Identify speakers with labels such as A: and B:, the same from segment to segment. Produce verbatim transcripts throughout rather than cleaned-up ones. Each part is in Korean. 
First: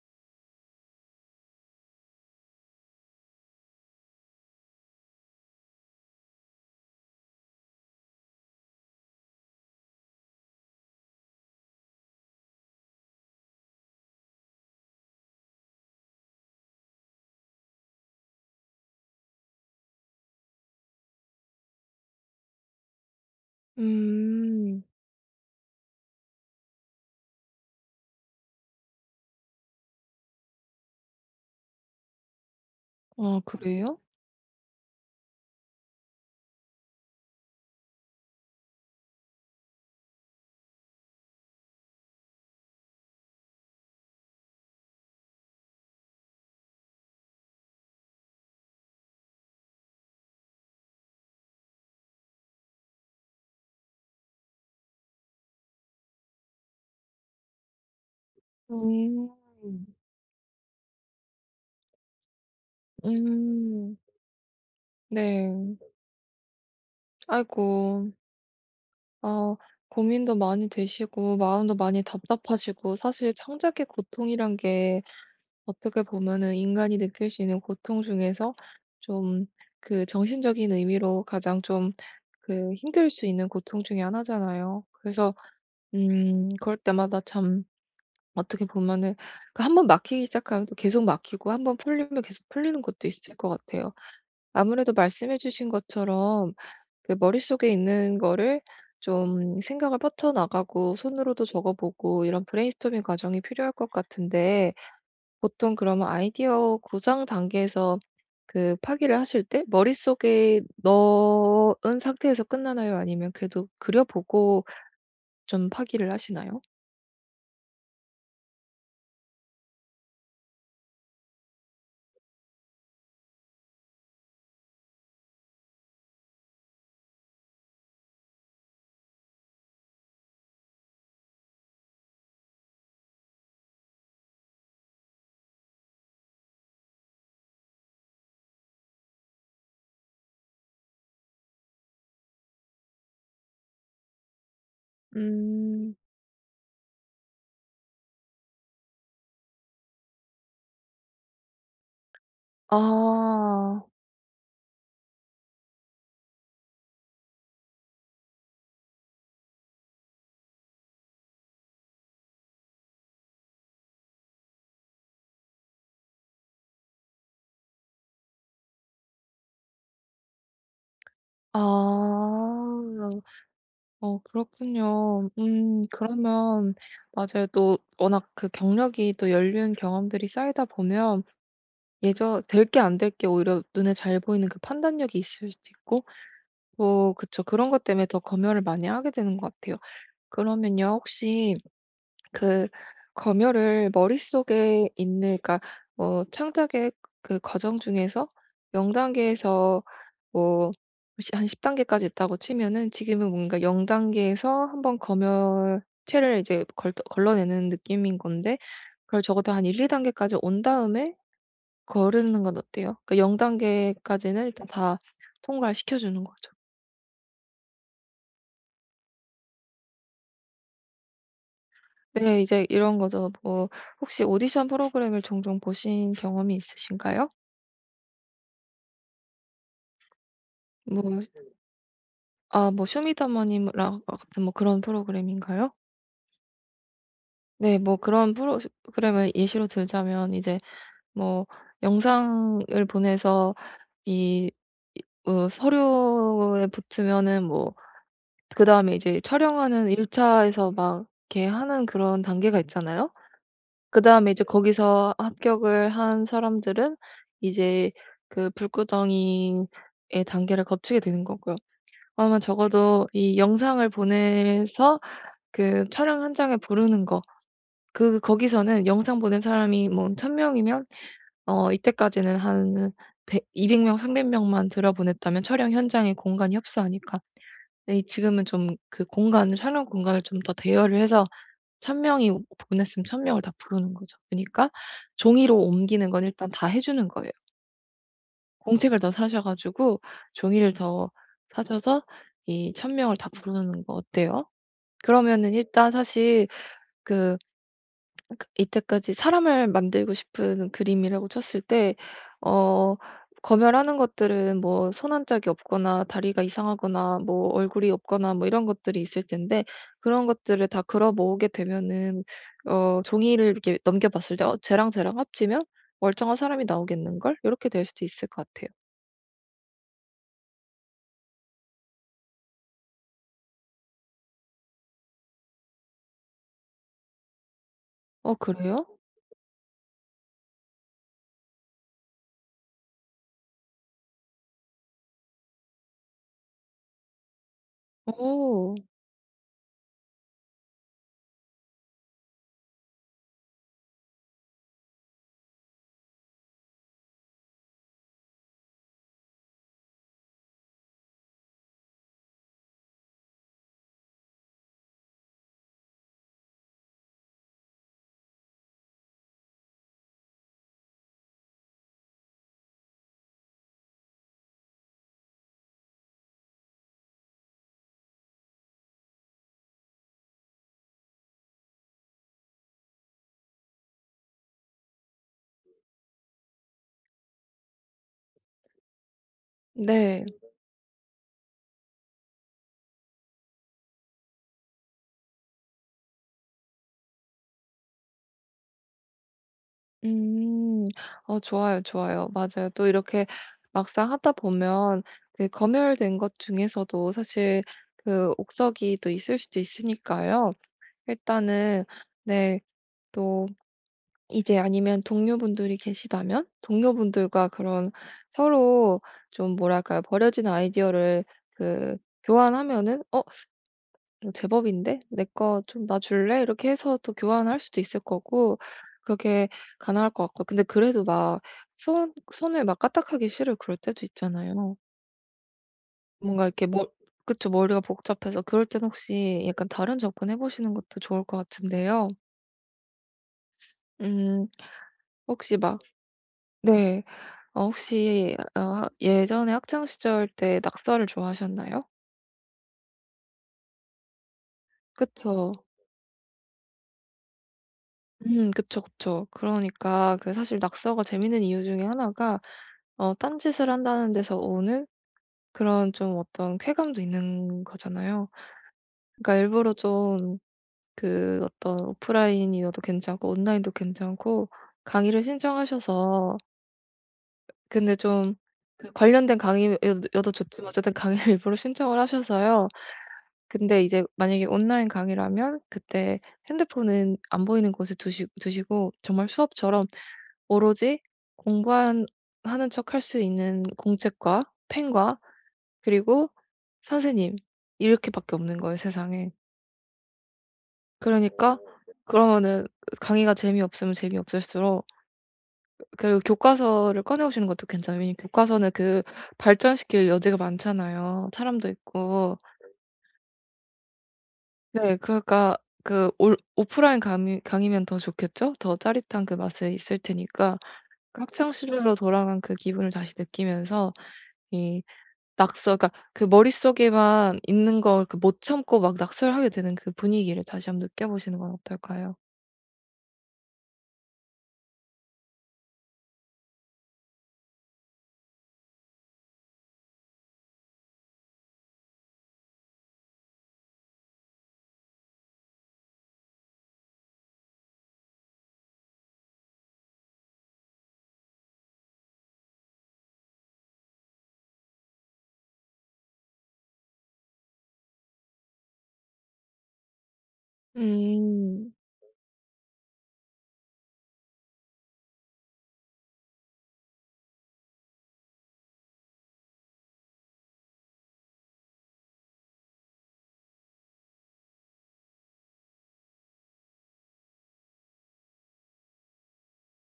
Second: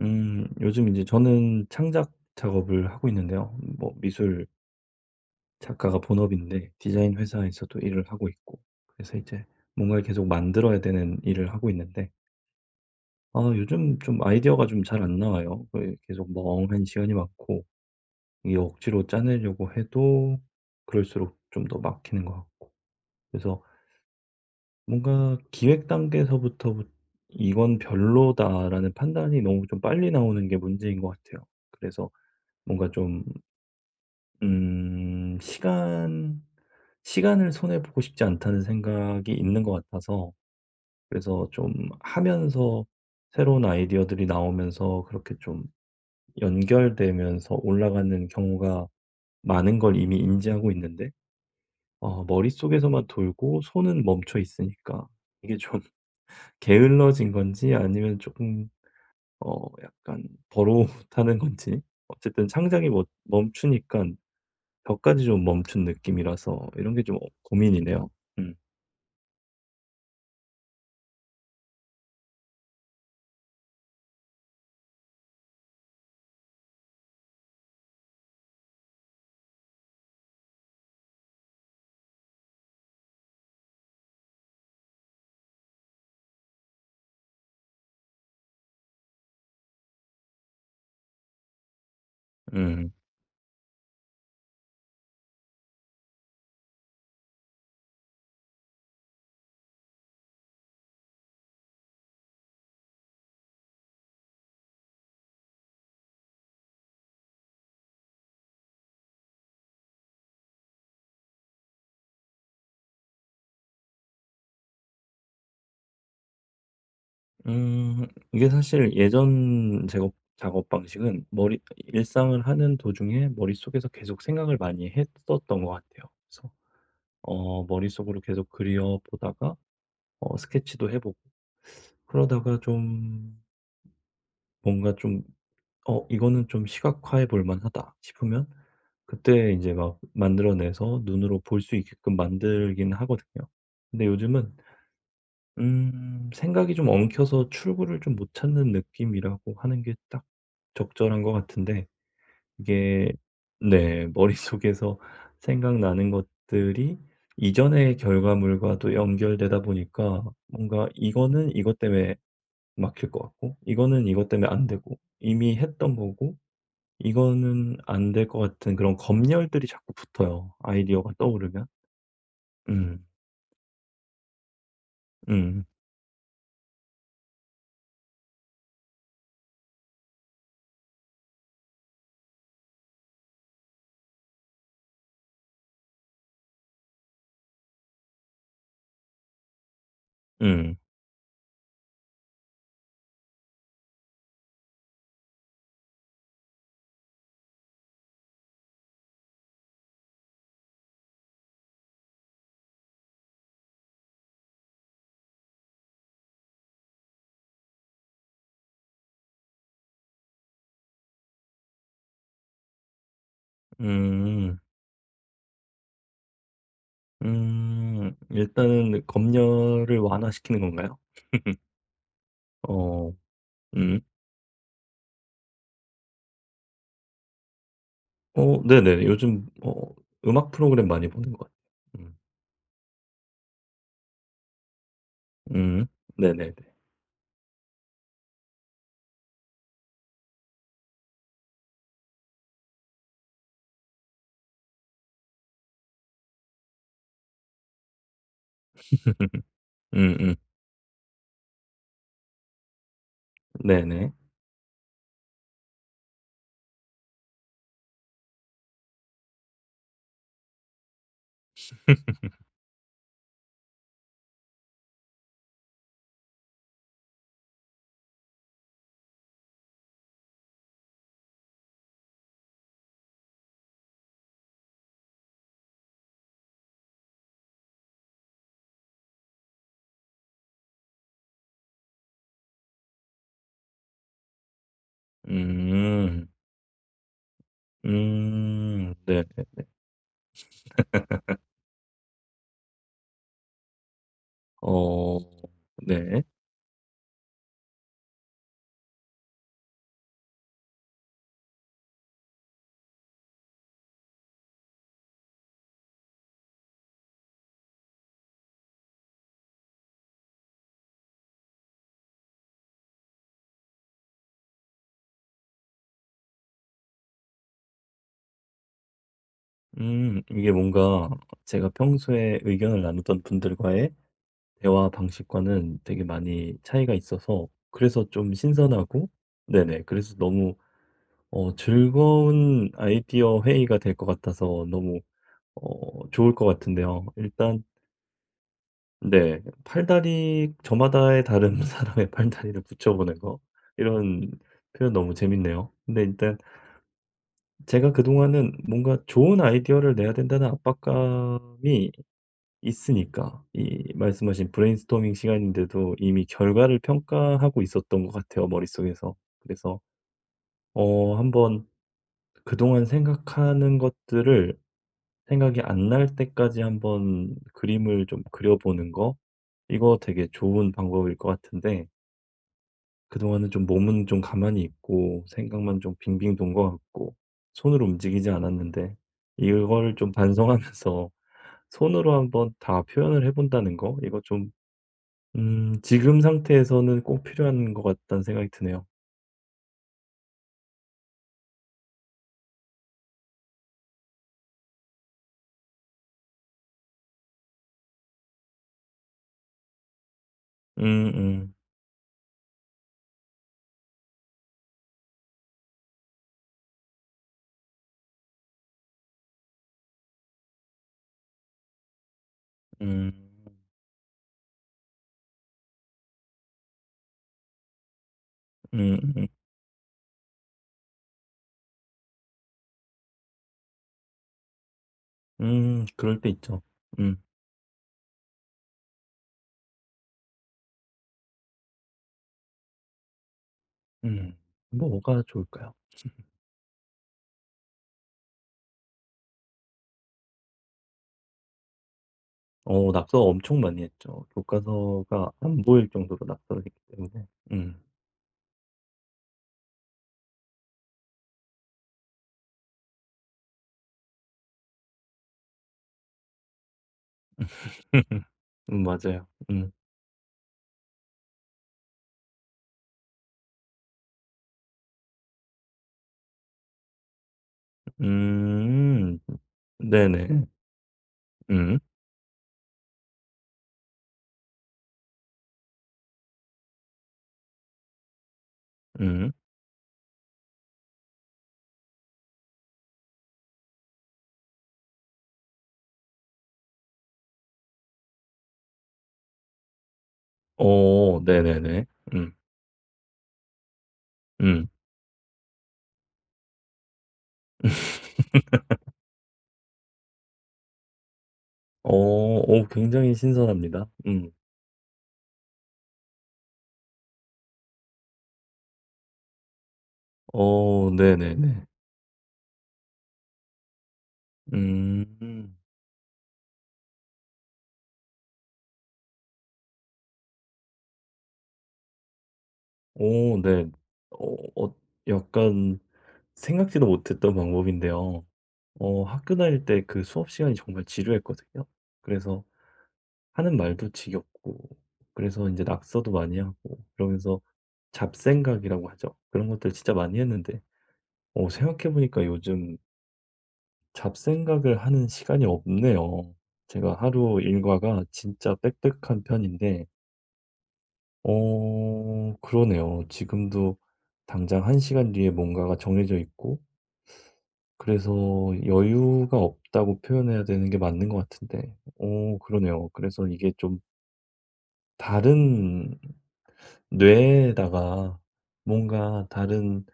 A: 음 요즘 이제 저는 창작 작업을 하고 있는데요. 뭐 미술 작가가 본업인데 디자인 회사에서도 일을 하고 있고 그래서 이제 뭔가를 계속 만들어야 되는 일을 하고 있는데 아 요즘 좀 아이디어가 좀 잘 안 나와요. 그 계속 멍한 시간이 많고 이게 억지로 짜내려고 해도 그럴수록 좀 더 막히는 것 같고 그래서
B: 음.
A: 뭔가 기획 단계에서부터 '이건 별로다.'라는 판단이 너무 좀 빨리 나오는 게 문제인 것 같아요. 그래서 뭔가
B: 아
A: 좀
B: 음. 그래요?
A: 음 시간, 시간을 손해 보고 싶지 않다는 생각이 있는 것 같아서 그래서 좀 하면서 새로운 아이디어들이 나오면서 그렇게 좀 연결되면서 올라가는 경우가 많은 걸 이미 인지하고 있는데 어 머릿속에서만 돌고 손은 멈춰 있으니까 이게 좀 게을러진 건지 아니면 조금
B: 음.
A: 어 약간 버릇하는 건지 어쨌든 창작이 멈추니
B: 음.
A: 까 벽까지 좀
B: 네.
A: 멈춘 느낌이라서 이런 게 좀 어
B: 아이고.
A: 고민이네요. 음.
B: 아, 고민도 많이 되시고 마음도 많이 답답하시고 사실 창작의 고통이란 게 어떻게 보면은 인간이 느낄 수 있는 고통 중에서 좀 그 정신적인 의미로 가장 좀 그 힘들 수 있는 고통 중에 하나잖아요. 그래서 음 그럴 때마다 참 어떻게 보면은 그 한 번 막히기 시작하면 또 계속 막히고 한 번 풀리면 계속 풀리는
A: 음.
B: 것도 있을 것 같아요. 아무래도 말씀해 주신 것처럼 그 머릿속에 있는 거를 좀 생각을 뻗쳐나가고 손으로도 적어 보고 이런 브레인스토밍 과정이 필요할 것 같은데 보통 그러면 아이디어 구상 단계에서 그 파기를 하실 때 머릿속에 넣은 상태에서 끝나나요? 아니면 그래도 그려 보고 좀 파기를 하시나요?
A: 음. 이게 사실 예전 작업 작업 방식은 머리 일상을 하는 도중에 머릿속에서 계속 생각을 많이 했었던 것 같아요. 그래서 어 머릿속으로 계속 그려 보다가 어 스케치도 해 보고 그러다가 좀 뭔가 좀 '어 이거는 좀 시각화해 볼 만하다.' 싶으면 그때 이제 막 만들어 내서 눈으로 볼 수 있게끔 만들긴 하거든요. 근데 요즘은
B: 음.
A: 음 생각이 좀 엉켜서 출구를 좀 못 찾는 느낌이라고 하는 게 딱 적절한 것 같은데 이게
B: 아.
A: 네 머릿속에서 생각나는 것들이 이전의 결과물과 또 연결되다 보니까 뭔가 이거는 이것 때문에 막힐 것 같고 이거는 이것 때문에 안 되고 이미 했던 거고 이거는 안 될 것 같은 그런 검열들이 자꾸 붙어요, 아이디어가 떠오르면.
B: 아.
A: 음.
B: 어 그렇군요.
A: 음.
B: 음 그러면 맞아요. 또 워낙 그 경력이 또 연륜 경험들이 쌓이다 보면 예전 될 게 안 될 게 오히려 눈에 잘 보이는 그 판단력이 있을 수도 있고 뭐 그쵸. 그런 것 때문에 더 검열을 많이 하게 되는 것 같아요.
A: 음.
B: 그러면요, 혹시 그 검열을 머릿속에 있는, 그러니까 뭐 창작의 그 과정 중에서 명 단계에서 뭐 시 한 십 단계까지 있다고 치면은 지금은 뭔가 영 단계에서 한번 검열체를 이제 걸 걸러내는 느낌인 건데 그걸 적어도 한 한두 단계까지 온 다음에 거르는 건 어때요? 그 영 단계까지는
A: 음.
B: 일단 다 통과를 시켜주는 거죠.
A: 음. 일단은 검열을 완화시키는 건가요?
B: 네, 이제 이런
A: 어.
B: 거죠. 뭐
A: 음.
B: 혹시 오디션 프로그램을 종종 보신 경험이 있으신가요?
A: 어 네네. 요즘 어 음악 프로그램 많이
B: 뭐
A: 보는 것 같아요. 음.
B: 아 뭐 쇼미더머니라 같은 뭐 그런 프로그램인가요?
A: 음. 네네네.
B: 네 뭐 그런 프로그램을 예시로 들자면 이제 뭐 영상을 보내서 이 이 어 서류에 붙으면은 뭐 그다음에 이제 촬영하는 일
A: 음음.
B: 차에서 막 이렇게 하는 그런 단계가 있잖아요.
A: 네네.
B: 그다음에 이제 거기서 합격을 한 사람들은 이제 그 불구덩이의 단계를 거치게 되는 거고요. 아마 적어도 이 영상을 보내서 그 촬영 현장에 부르는 거 그 거기서는 영상 보낸 사람이 뭐 천 명이면 어 이때까지는 한 백 이백 명, 삼백 명만 들여보냈다면 촬영 현장에 공간이 협소하니까 근데 이- 지금은 좀 그 공간 촬영 공간을 좀 더 대여를 해서 천 명이 보냈으면 천 명을 다 부르는 거죠. 그니까 러 종이로 옮기는 건
A: 음.
B: 일단 다 해 주는 거예요.
A: 음.
B: 공책을 더
A: 네네.
B: 사셔 가지고 종이를 더 사셔서 이 천 명을 다 부르는 거 어때요?
A: 어.
B: 그러면은 일단
A: 네.
B: 사실 그 그 이때까지 사람을 만들고 싶은 그림이라고 쳤을 때 어 검열하는 것들은 뭐 손 한 짝이 없거나 다리가 이상하거나 뭐 얼굴이 없거나 뭐 이런 것들이 있을 텐데 그런 것들을 다 걸어 모으게 되면은 어 종이를 이렇게 넘겨봤을 때 '어 쟤랑 쟤랑 합치면 멀쩡한 사람이 나오겠는걸?' 이렇게 될 수도 있을 것 같아요.
A: 음. 이게 뭔가 제가 평소에 의견을 나누던 분들과의 대화 방식과는 되게 많이 차이가 있어서 그래서 좀
B: 어 그래요?
A: 신선하고 네네. 그래서 너무 어, 즐거운 아이디어 회의가 될 것 같아서 너무 어, 좋을 것 같은데요. 일단,
B: 오,
A: 네, 팔다리, 저마다의 다른 사람의 팔다리를 붙여보는 거. 이런 표현 너무 재밌네요. 근데 일단 제가 그동안은 뭔가 좋은 아이디어를 내야 된다는 압박감이 있으니까, 이 말씀하신 브레인스토밍 시간인데도 이미 결과를 평가하고 있었던 것 같아요, 머릿속에서. 그래서, 어, 한번 그동안 생각하는 것들을 생각이 안 날 때까지 한번 그림을 좀 그려 보는 거 이거 되게 좋은 방법일 것 같은데 그동안은 좀 몸은 좀 가만히 있고 생각만 좀 빙빙 돈 것 같고 손으로 움직이지 않았는데 이거를 좀
B: 네.
A: 반성하면서 손으로 한번 다 표현을 해 본다는 거 이거 좀 음 지금 상태에서는 꼭 필요한 것 같다는 생각이 드네요.
B: 음. 어 좋아요, 좋아요. 맞아요. 또 이렇게 막상 하다 보면 그 검열된 것 중에서도 사실 그 옥석이 또 있을 수도 있으니까요.
A: 음음.
B: 일단은, 네, 또 이제 아니면 동료분들이 계시다면 동료분들과 그런 서로 좀 뭐랄까요? 버려진 아이디어를 그 교환하면은
A: 음.
B: "어 이거 제법인데? 내 거 좀 놔 줄래?" 이렇게 해서 또 교환할 수도 있을 거고
A: 음음. 음. 음,
B: 그렇게 가능할 것 같고 근데 그래도 막 손 손을 막 까딱하기 싫을 그럴 때도 있잖아요.
A: 음, 음, 그럴 때
B: 뭔가
A: 있죠.
B: 이렇게 머
A: 음.
B: 그쵸. 머리가 복잡해서 그럴 땐 혹시 약간 다른 접근해 보시는 것도 좋을 것 같은데요.
A: 음.
B: 음
A: 뭐가
B: 혹시
A: 좋을까요?
B: 막. 네. 어 혹시 어 예전에 학창 시절 때 낙서를 좋아하셨나요?
A: 어 낙서 엄청 많이 했죠. 교과서가
B: 그쵸.
A: 안 보일 정도로 낙서를 했기 때문에. 음.
B: 음 그쵸, 그쵸. 그러니까 그 사실 낙서가 재밌는 이유 중에 하나가 어 딴짓을 한다는 데서 오는 그런 좀 어떤 쾌감도 있는 거잖아요.
A: 음 맞아요.
B: 그러니까
A: 음.
B: 일부러 좀 그 어떤 오프라인이어도 괜찮고 온라인도 괜찮고 강의를 신청하셔서 근데 좀 그
A: 음.
B: 관련된 강의여 도
A: 네네.
B: 좋지만 어쨌든 강의를 일부러
A: 음.
B: 신청을 하셔서요. 근데 이제 만약에 온라인 강의라면 그때 핸드폰은 안 보이는 곳에 두시 두시고 정말
A: 음.
B: 수업처럼 오로지 공부한 하는 척할 수 있는 공책과 펜과 그리고 선생님 이렇게밖에 없는 거예요 세상에.
A: 어
B: 그러니까
A: 네네네. 음.
B: 그러면은 강의가 재미없으면
A: 음.
B: 재미없을수록 그리고 교과서를 꺼내 오시는 것도 괜찮아요. 왜냐면 교과서는 그 발전시킬 여지가 많잖아요 사람도
A: 어
B: 있고.
A: 오 굉장히 신선합니다. 음.
B: 네 그러니까 그 올 오프라인 강의 강의면 더 좋겠죠? 더 짜릿한 그 맛이 있을 테니까.
A: 어
B: 학창
A: 네네네.
B: 시절로 돌아간 그 기분을 다시 느끼면서 이
A: 음.
B: 낙서, 그러니까 그 머릿속에만 있는 걸 그 못 참고 막 낙서를 하게 되는 그 분위기를 다시 한번 느껴보시는 건 어떨까요?
A: 오오 네. 어 어 약간 생각지도 못했던 방법인데요. 어 학교 다닐 때 그 수업 시간이 정말 지루했거든요. 그래서 하는 말도 지겹고 그래서 이제 낙서도 많이 하고 그러면서 잡생각이라고 하죠. 그런 것들 진짜 많이 했는데 어 생각해 보니까 요즘 잡생각을 하는 시간이 없네요. 제가 하루 일과가 진짜 빽빽한 편인데
B: 음.
A: 어 그러네요. 지금도 당장 한 시간 뒤에 뭔가가 정해져 있고 그래서 여유가 없다고 표현해야 되는 게 맞는 것 같은데 어 그러네요. 그래서 이게 좀 다른 뇌에다가 뭔가 다른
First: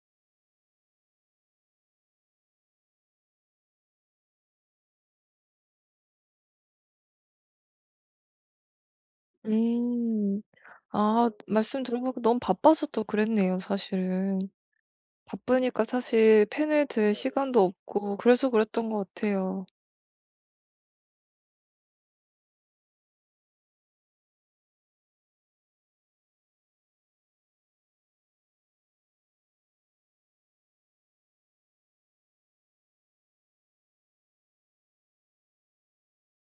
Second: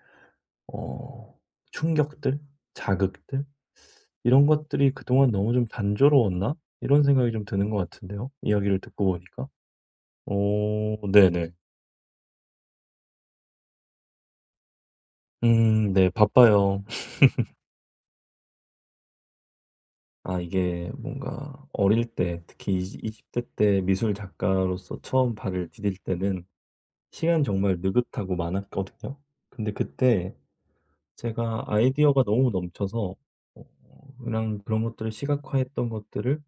A: 어 충격들, 자극들 이런 것들이 '그동안 너무 좀 단조로웠나?' 이런 생각이 좀 드는 것 같은데요, 이야기를 듣고 보니까.
B: 음.
A: 오..
B: 아,
A: 네네.
B: 말씀 들어보니까 너무 바빠서 또 그랬네요 사실은. 바쁘니까
A: 음 네
B: 사실
A: 바빠요.
B: 펜을 들 시간도 없고 그래서 그랬던 것 같아요.
A: 아 이게 뭔가 어릴 때 특히 이십20대 때 미술 작가로서 처음 발을 디딜 때는 시간 정말 느긋하고 많았거든요. 근데 그때 제가 아이디어가 너무 넘쳐서 어 그냥 그런 것들을 시각화했던 것들을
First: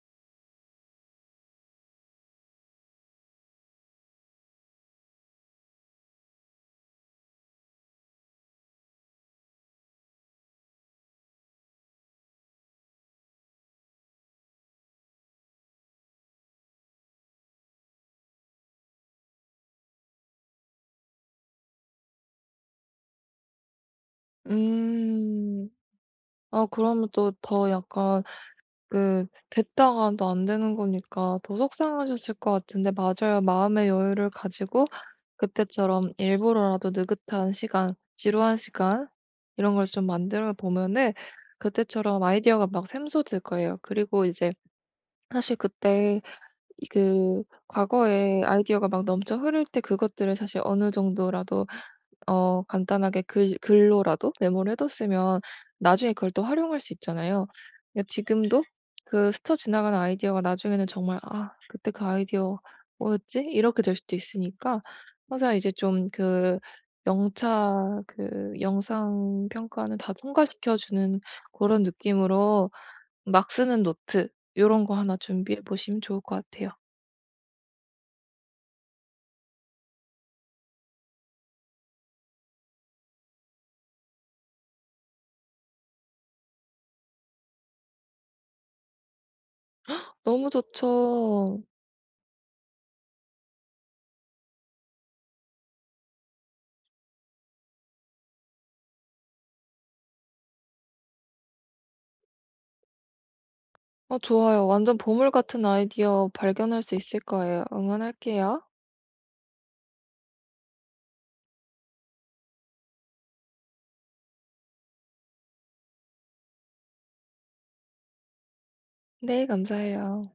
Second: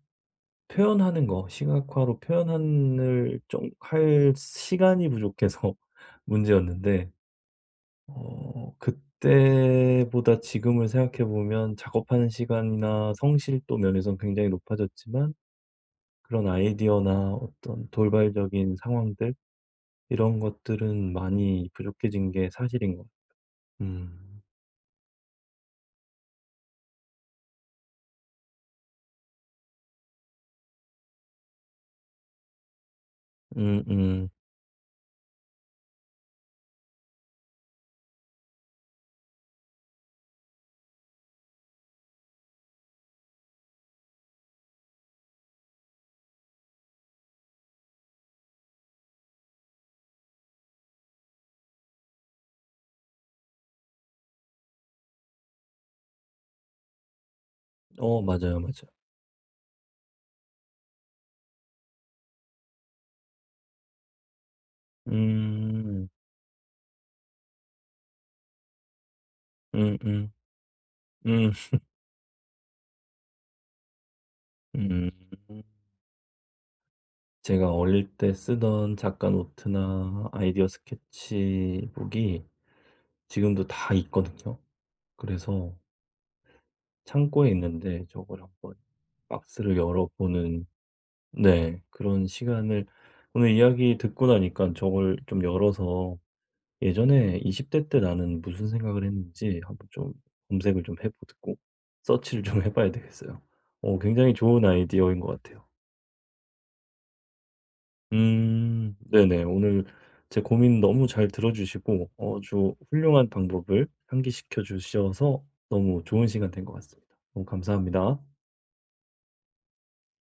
A: 표현하는 거, 시각화로 표현을 좀 할 시간이 부족해서 문제였는데 어 그때보다 지금을 생각해 보면 작업하는 시간이나 성실도 면에선 굉장히 높아졌지만 그런 아이디어나 어떤 돌발적인 상황들 이런 것들은 많이 부족해진 게 사실인 것 같아요. 음.
B: 음. 아 그러면 또 더 약간 그 뱉다가도 안 되는 거니까 더 속상하셨을 것 같은데 맞아요. 마음의
A: 음음.
B: 여유를 가지고 그때처럼 일부러라도 느긋한 시간, 지루한 시간 이런 걸 좀 만들어 보면은 그때처럼 아이디어가 막 샘솟을 거예요. 그리고 이제 사실 그때 이 그 과거에 아이디어가 막 넘쳐 흐를 때 그것들을 사실 어느 정도라도 어 간단하게 글 글로라도 메모를 해 뒀으면 나중에 그걸 또 활용할 수 있잖아요. 그러니까
A: 어 맞아요,
B: 지금도
A: 맞아요.
B: 그 스쳐 지나가는 아이디어가 나중에는 정말 '아 그때 그 아이디어 뭐였지?' 이렇게 될 수도 있으니까 항상 이제
A: 음.
B: 좀 그 영차 그 영상 평가는 다
A: 음음.
B: 통과시켜 주는
A: 음.
B: 그런 느낌으로 막 쓰는 노트 요런 거
A: 음.
B: 하나 준비해
A: 음.
B: 보시면 좋을 것 같아요.
A: 제가 어릴 때 쓰던 작가 노트나 아이디어 스케치북이 지금도 다 있거든요. 그래서 창고에 있는데 저걸 한번 박스를
B: 너무
A: 열어보는
B: 좋죠.
A: 네 그런 시간을 오늘 이야기 듣고 나니까 저걸 좀 열어서 예전에 이십 대 때 나는 무슨 생각을 했는지 한번 좀 검색을 좀 해 보고 서치를 좀 해 봐야 되겠어요. 어
B: 어,
A: 굉장히 좋은
B: 좋아요. 완전
A: 아이디어인 것
B: 보물
A: 같아요.
B: 같은 아이디어 발견할 수 있을 거예요. 응원할게요.
A: 음. 네네. 오늘 제 고민 너무 잘 들어주시고 어 주 훌륭한 방법을 상기시켜 주셔서 너무 좋은 시간 된 것 같습니다. 너무 감사합니다.
B: 네, 감사해요.